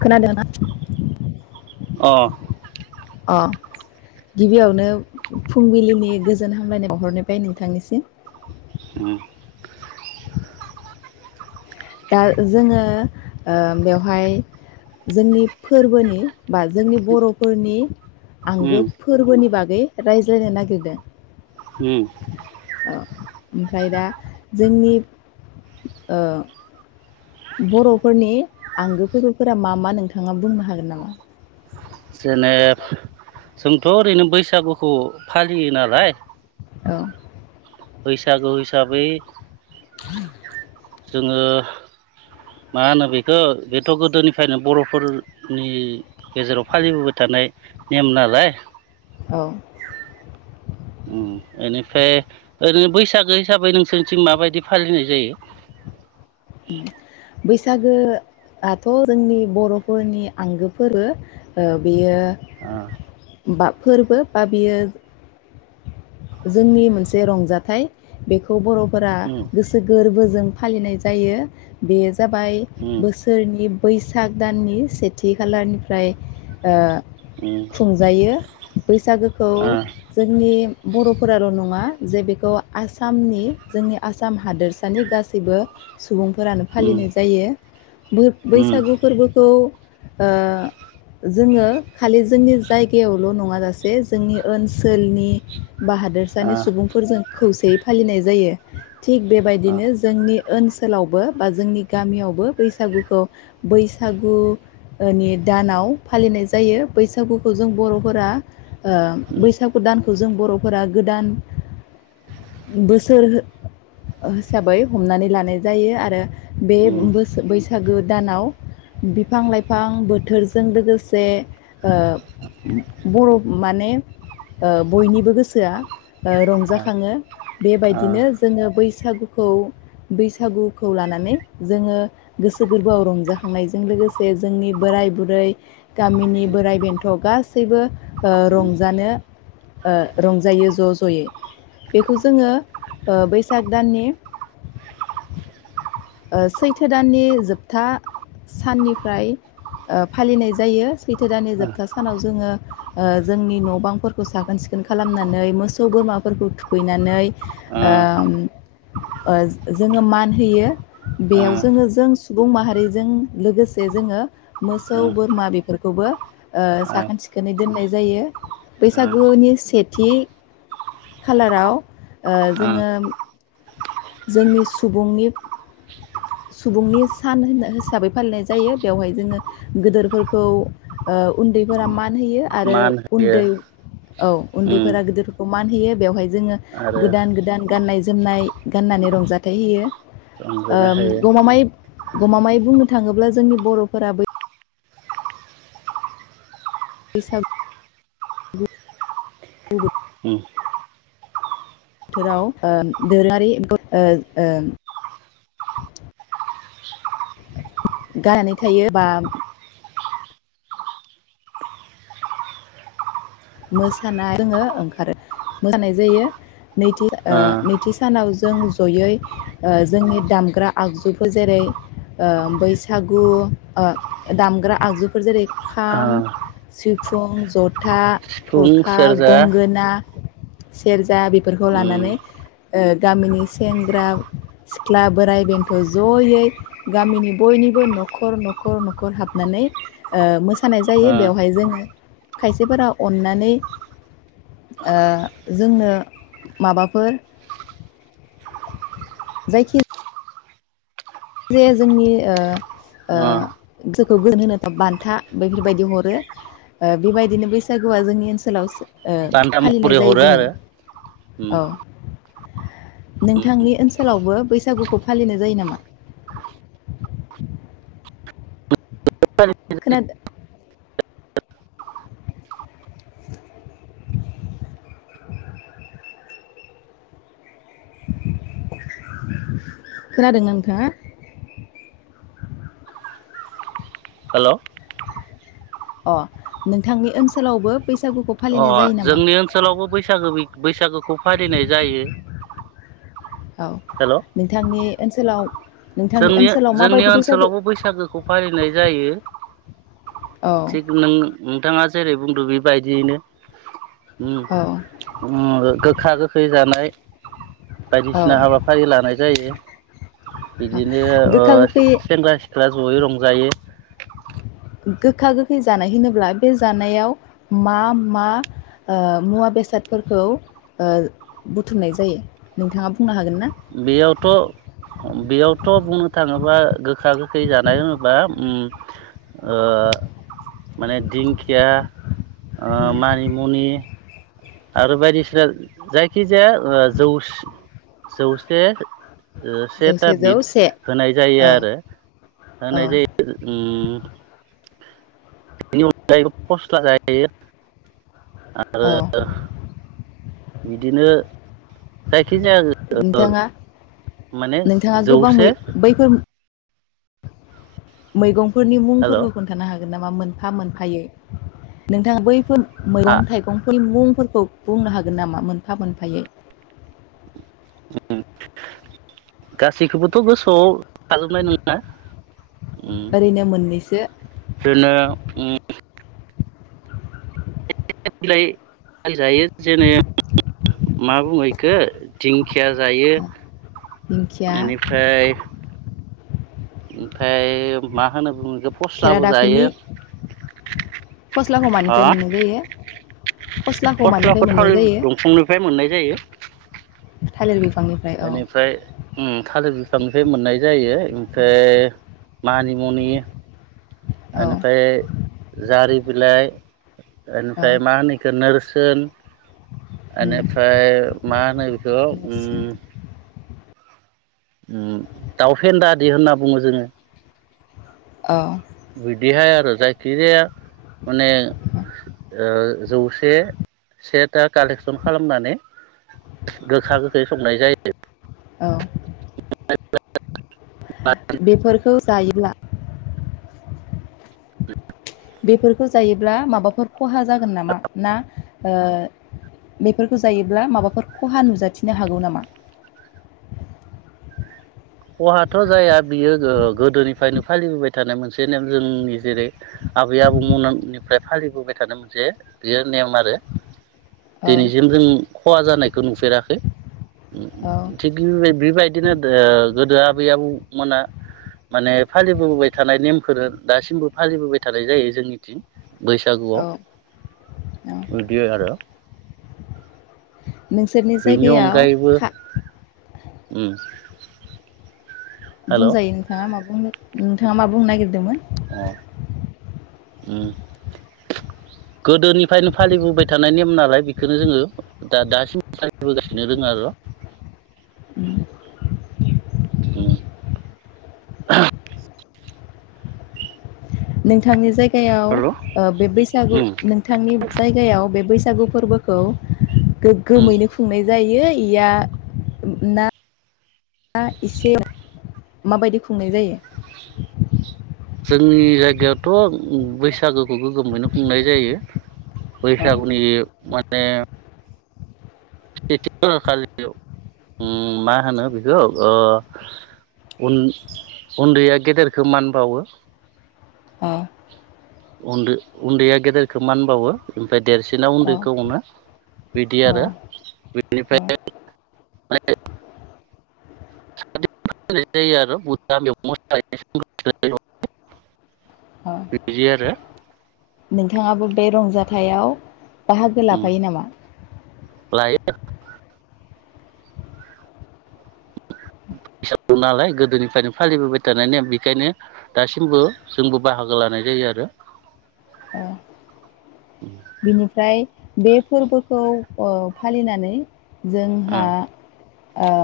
खोनादोंना? अ अ गिबियावनो फुंबिलिनि गोजोन हामलायनाय बहरनायबाय नोंथांनिसिम। ओम। दा जोङो बेवहाय जोंनि फोरबोनि बा जोंनि बरफोरनि। उम आंगो फोरबोनि बागै दै रायज्लायनो नागिरदों। ओम। औ ओमफ्राय दा जोंनि ओ। बरफोरनि आंगो फोरबोफोरा मा मा नोंथाङा बुंनो हागोन नामा? जेनेब जोंथ ओरैनो बैसागुखौ फालियो नालाय। औ। बैसागु हिसाबै। [inaudible] जोङो मा होनो बेखौ? बेथ गोदोनिफ्रायनो बरफोरनि गेजेराव फालिबोबाय थानाय नेम नालाय। औ। ओम इनिफ्राय ओरैनो बैसागो हिसाबै नोंसोरनिथिं माबायदि फालिनाय जायो? बैसागोआथ जोंनि बरफोरनि आंगो फोरबो, बेयो बा फोरबो, बा बियो जोंनि मोनसे रंजाथाइ बेखौ बर फोरा ओ गोसो गोरबोजों फालिनाय जायो। जायो बे जाबाय उम बोसोरनि बैसाग दाननि सेथि खालारनिफ्राय ओ उम खुंजायो बैसागोखौ उम ओ जोंनि बर'फोराल' नङा जे बेखौ आसामनि जोंनि आसाम हादोरसानि गासैबो सुबुंफोरानो उम फालिनाय जायो बो उम बैसागु फोरबोखौ ओ जोङो खालि जोंनि जायगायावल' नङाजासे जोंनि ओनसोलनि बा ओ हादोरसानि सुबुंफोरजों खौसे यै फालिनाय जायो। थिग बेबायदिनो जोंनि ओनसोलावबो बा जोंनि गामियावबो बैसागुखौ बैसागुनि दानाव फालिनाय जायो बैसागुखौ जों बर'फोरा ओ उम उम ओ उम बैसागु दान खौ जों बर'फोरा गोदान बोसोर हिसाबै हमनानै ला नाय जायो आरो बे उम ओ बोस बैसागो दानाव बिफां लाइफां बोथोरजों लोगोसे ओ बर' माने ओ बयनिबो गोसोआ ओ रंजाखाङो बेबायदिनो जोङो बैसागुखौ बैसागुखौ लानानै जोङो गोसो गोरबोआव रंजाखांनायजों लोगोसे जोंनि बोराइ बुरै गामिनि बोराइ बेन्थ' गासैबो ओ रंजानो ओ रंजायो ज' ज'यै बेखौ जोङो ओ बैसाग दाननि ओ सैथो दाननि जोबथा साननिफ्राय ओ फालिनाय जायो सैथो दाननि जोबथा सानाव जोङो ओ जोंनि न' बांफोरखौ साखोन सिखोन खालामनानै मोसौ बोरमाफोरखौ थुखैनानै ओ ओम ओ जोङो मान होयो ओ बेयाव जोङो जों सुबुं माहारिजों लोगोसे जोङो ओ मोसौ बोरमा बेफोरखौबो ओ साखोन सिखोनै दोननाय जायो ओ बैसागुनि सेथि खालाराव ओ जोङो जोंनि सुबुंनि सुबुंनि सान होन हिसाबै फालिनाय जायो बेवहाय जोङो गोदोरफोरखौ ओ उन्दैफोरा मान होयो आरो मान होयो उन्दै औ उम उन्दैफोरा गिदिरफोरखौ मान होयो बेवहाय जोङो आरो गोदान गोदान गाननाय जोमनाय गाननानै रंजाथाइ होयो ओ रंजानो होयो गमामायै गमामायै बुंनो थाङोब्ला जोंनि बर'फोरा बै [unintelligible] उम बोथोराव ओ दोरोङारि ओ ओ गाननानै थायो बा मोसानो जोङो ओंखारो मोसानाय जायो नैथि ओ नैथि सानाव जों जयै ओ जोंनि दामग्रा आगजुफोर जेरै- ओ बैसागु ओ दामग्रा आगजुफोर जेरै- खाम, ओ सिफुं, जथा, सिफुं थरखा, सेरजा गंगोना, सेरजा बेफोरखौ लानानै उम ओ गामिनि सेंग्रा सिख्ला बोराइ बेन्थ' जयै गामिनि बयनिबो न'खर न'खर न'खर हाबनानै ओ मोसानाय ओ जायो बेवहाय जोङो खायसेफोराव अननानै ओ जोंनो माबाफोर जायखि जाया जोंनि ओ ओ गोसोखौ गोजोन होनो बान्था बेफोरबायदि हरो ओ बेबायदिनो बैसागुआ जोंनि ओनसोलाव बान्था फालिनाय महरै जायो हरो जोङो आरो। ओम औ नोंथांनि ओनसोलावबो बैसागुखौ फालिनाय जायो नामा? खोनादो? [inaudible] खोनादों नोंथाङा? हेलौ अ नोंथांनि ओनसोलावबो बैसागुखौ अ फालिनाय जायो नामा जोंनि ओनसोलावबो बैसागो बैसागोखौ फालिनाय जायो। औ हेल' नोंथांनि ओनसोलाव नोंथांनि जोंनि ओनसोलाव जोंनि माबायदि बैसागु ओनसोलावबो बैसागोखौ फालिनाय जायो। औ थिग नों थाङा जेरै बुंदो बेबायदियैनो। ओम औ ओ गोखा गोखै जानाय औ बायदिसिना हाबाफारि लानाय जायो। बिदिनो ओ गोखा गोखै सेंग्रा सिख्ला ज'यै रंजायो। गोखा गोखै जानाय होनोब्ला बे जानायाव मा मा ओ मुवा बेसादफोरखौ ओ बुथुमनाय जायो नोंथाङा बुंनो हागोन ना? बेयावथ' ओ बेयावथ' बुंनो थाङोबा गोखा गोखै जानाय होनोबा ओम ओ माने दिंखिया ओ उम मानिमुनि आरो बायदिसिना जायखिजाया ओ जौस जौसे ओ जों सेथा सेजौ बिद से होनाय जायो औ आरो औ होनाय जायो ओम बेनि अनगायैबो फस्ला जायो। औ आरो बिदिनो जाय खिजाया नोंथाङा माने नोंथाङा गोबां मै जौसे मैगं फोरनि मुं हेल' फोरफोरखौ खोन्थानो हागोन नामा मोनफा मोनफायै नोंथांआ बैफोर हा मैगं थाइगंफोरनि मुं फोरखौ बुंनो हागोन नामा मोनफा मोनफायै? ओम गासैखौबोथ' गोसोआव थाजोबनाय नङा ओम ओरैनो मोननैसो बिदिनो ओम बिलाइ जायो जेने - मा बुङो बेखौ दिंखिया जायो। दिंखिया बेनिफ्राय ओमफाय मा होनो बुङो बे फस्लाबो खेरादाफिनि जायो। फस्लाखौ मानिफ्राय मोननाय जायो। फस्लाखौ मानिफ्राय फस्लाफोर मोननाय थालिर जायो दंफांनिफ्राय मोननाय जायो। थालिर बि इनिफ्राय ओम थालिर बि फांनिफ्राय मोननाय जायो। ओमफ्राय मानिमनि ओ औ इनिफ्राय जारि बिलाइ औ एनिफ्राय मा होनो इखो नोरस सोन। उम एनिफ्राय मा होनो बेखौ ओम नोरसिं ओम दाउ फेन्दा दि होनना बु बुङो जोङो औ। बिदिहाय आरो जायखिजाया माने ओ जौसे सेथा कालेकसन खालामनानै गोखा गोखै संनाय जायो। औ। बेफोरखौ जायोब्ला बेफोरखौ जायोब्ला माबाफोर खहा जागोन नामा ना ओ बेफोरखौ जायोब्ला माबाफोर खहा नुजाथिनो हागौ नामा? खहाथ' जाया बियो गोदोनिफ्रायनो फालिबोबाय थानाय मोनसे नेम जोंनि जेरै आबै आबौमोननिफ्राय फालिबोबाय थानाय मोनसे बियो नेम आरो औ दिनैसिम जों खहा जानायखौ नुफेराखै। उम औ उम थिग बिबाय बेबायदिनो दो गोदो आबै आबौमोना माने फालिबोबाय थानाय नेमखोनो दासिमबो फालिबोबाय थानाय जायो जोंनिथिं बैसागुआव औ औ बिदि आरो नोंसोरनि बेनि जायगायाव अनगायैबो खा उम। हेल' बुंजायो नोंथाङा मा बुंनो नोंथाङा मा बुंनो नागिरदोंमोन? ओ उम। गोदोनिफ्रायनो फालिबोबाय थानाय नेम नालाय बेखोनो जोङो दा दासिमबो फालिबोगासिनो दोङो आरो उम उम। नोंथांनि जायगा याव आरो ओ बे बैसागु उम उम नोंथांनि जायगायाव बे बैसा गु फोरबोखौ उम गोग्गोमैनो खुंनाय जायो या ना एसे माबायदि खुंनाय जायो? जोंनि जायगायावथ' बैसागोखौ गोगोमैनो खुंनाय जायो। औ बैसागुनि माने सेथि खालार खालि उम मा होनो बेखौ ओ उन-उन्दैया गेदेरखौ मानबावो। औ न-उन्दैया गेदेरखौ मान बावो ओमफ्राय देरसिना औ उन्दैखौ अनो बिदि औ आरो औ बेनिफ्राय आ [inaudible] नाय जायो आरो बा बिदि औ आरो [inaudible] नोंथाङाबो बे रंजाथाइयाव बाहागो लाफायो नामा लायो नालाय गोदोनिफ्रायनो फालिबोबाय थानायनि बेखायनो दासिमबो जोंबो बाहागो लानाय जायो आरो ओ बिनिफ्राय बे फोरबोखौ ओ फालिनानै जोंहा ओ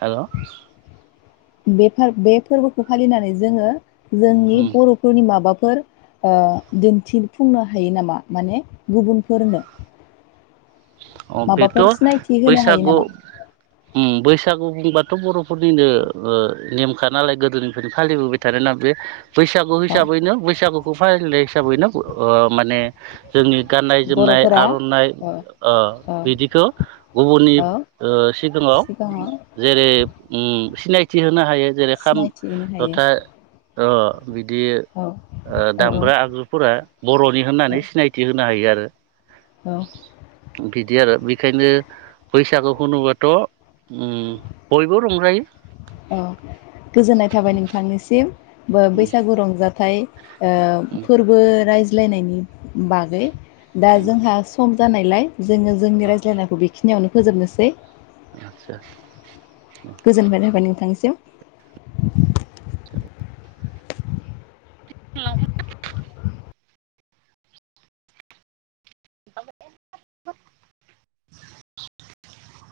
हेल बे बे फोरबोखौ फालिनानै जोङो जोंनि बरफोरनि माबाफोर फोर ओ दिन्थिफुंनो हायो नामा माने गुबुनफोरनो अ बेथ माबाफोर सिनायथि होनो हायो बैसागु नामा ओम बैसाग बैसागु बुंबाथ बरफोरनिनो ओ नेमखा नालाय गोदोनिफ्रायनो फालिबोबाय थानाय ना बे बैसागु औ हिसाबैनो बैसागुखौ फालिनाय हिसाबैनो ओ माने जोंनि गाननाय जोमनाय बर'फोरा आरनाइ औ ओ औ बिदिखौ गुबुननि औ ओ सिगाङाव जेरै ओम सिनायथि होनो हायो ओम जेरै खाम सिनायथि होनो हायो जथा औ बिदि ओ औ औ दामग्रा औ आगजुफोरा बर'नि होननानै सिनायथि होनो हायो आरो औ औ बिदि आरो बेखायनो बैसागु होनोबाथ' ओ बयबो रंजायो औ गोजोननाय थाबाय नोंथांनिसिम उम बैसागु रंजाथाइ ओ उम फोरबो रायजो [unintelligible] लायनायनि बागै दा उम जोंहा सम जानायलाय जोङो जोंनि रायज्लायनायखौ बेखिनियावनो फोजोबनोसै आतसा गोजोननाय थाबाय नोंथांनिसिम [unintelligible] [unintelligible] [unintelligible]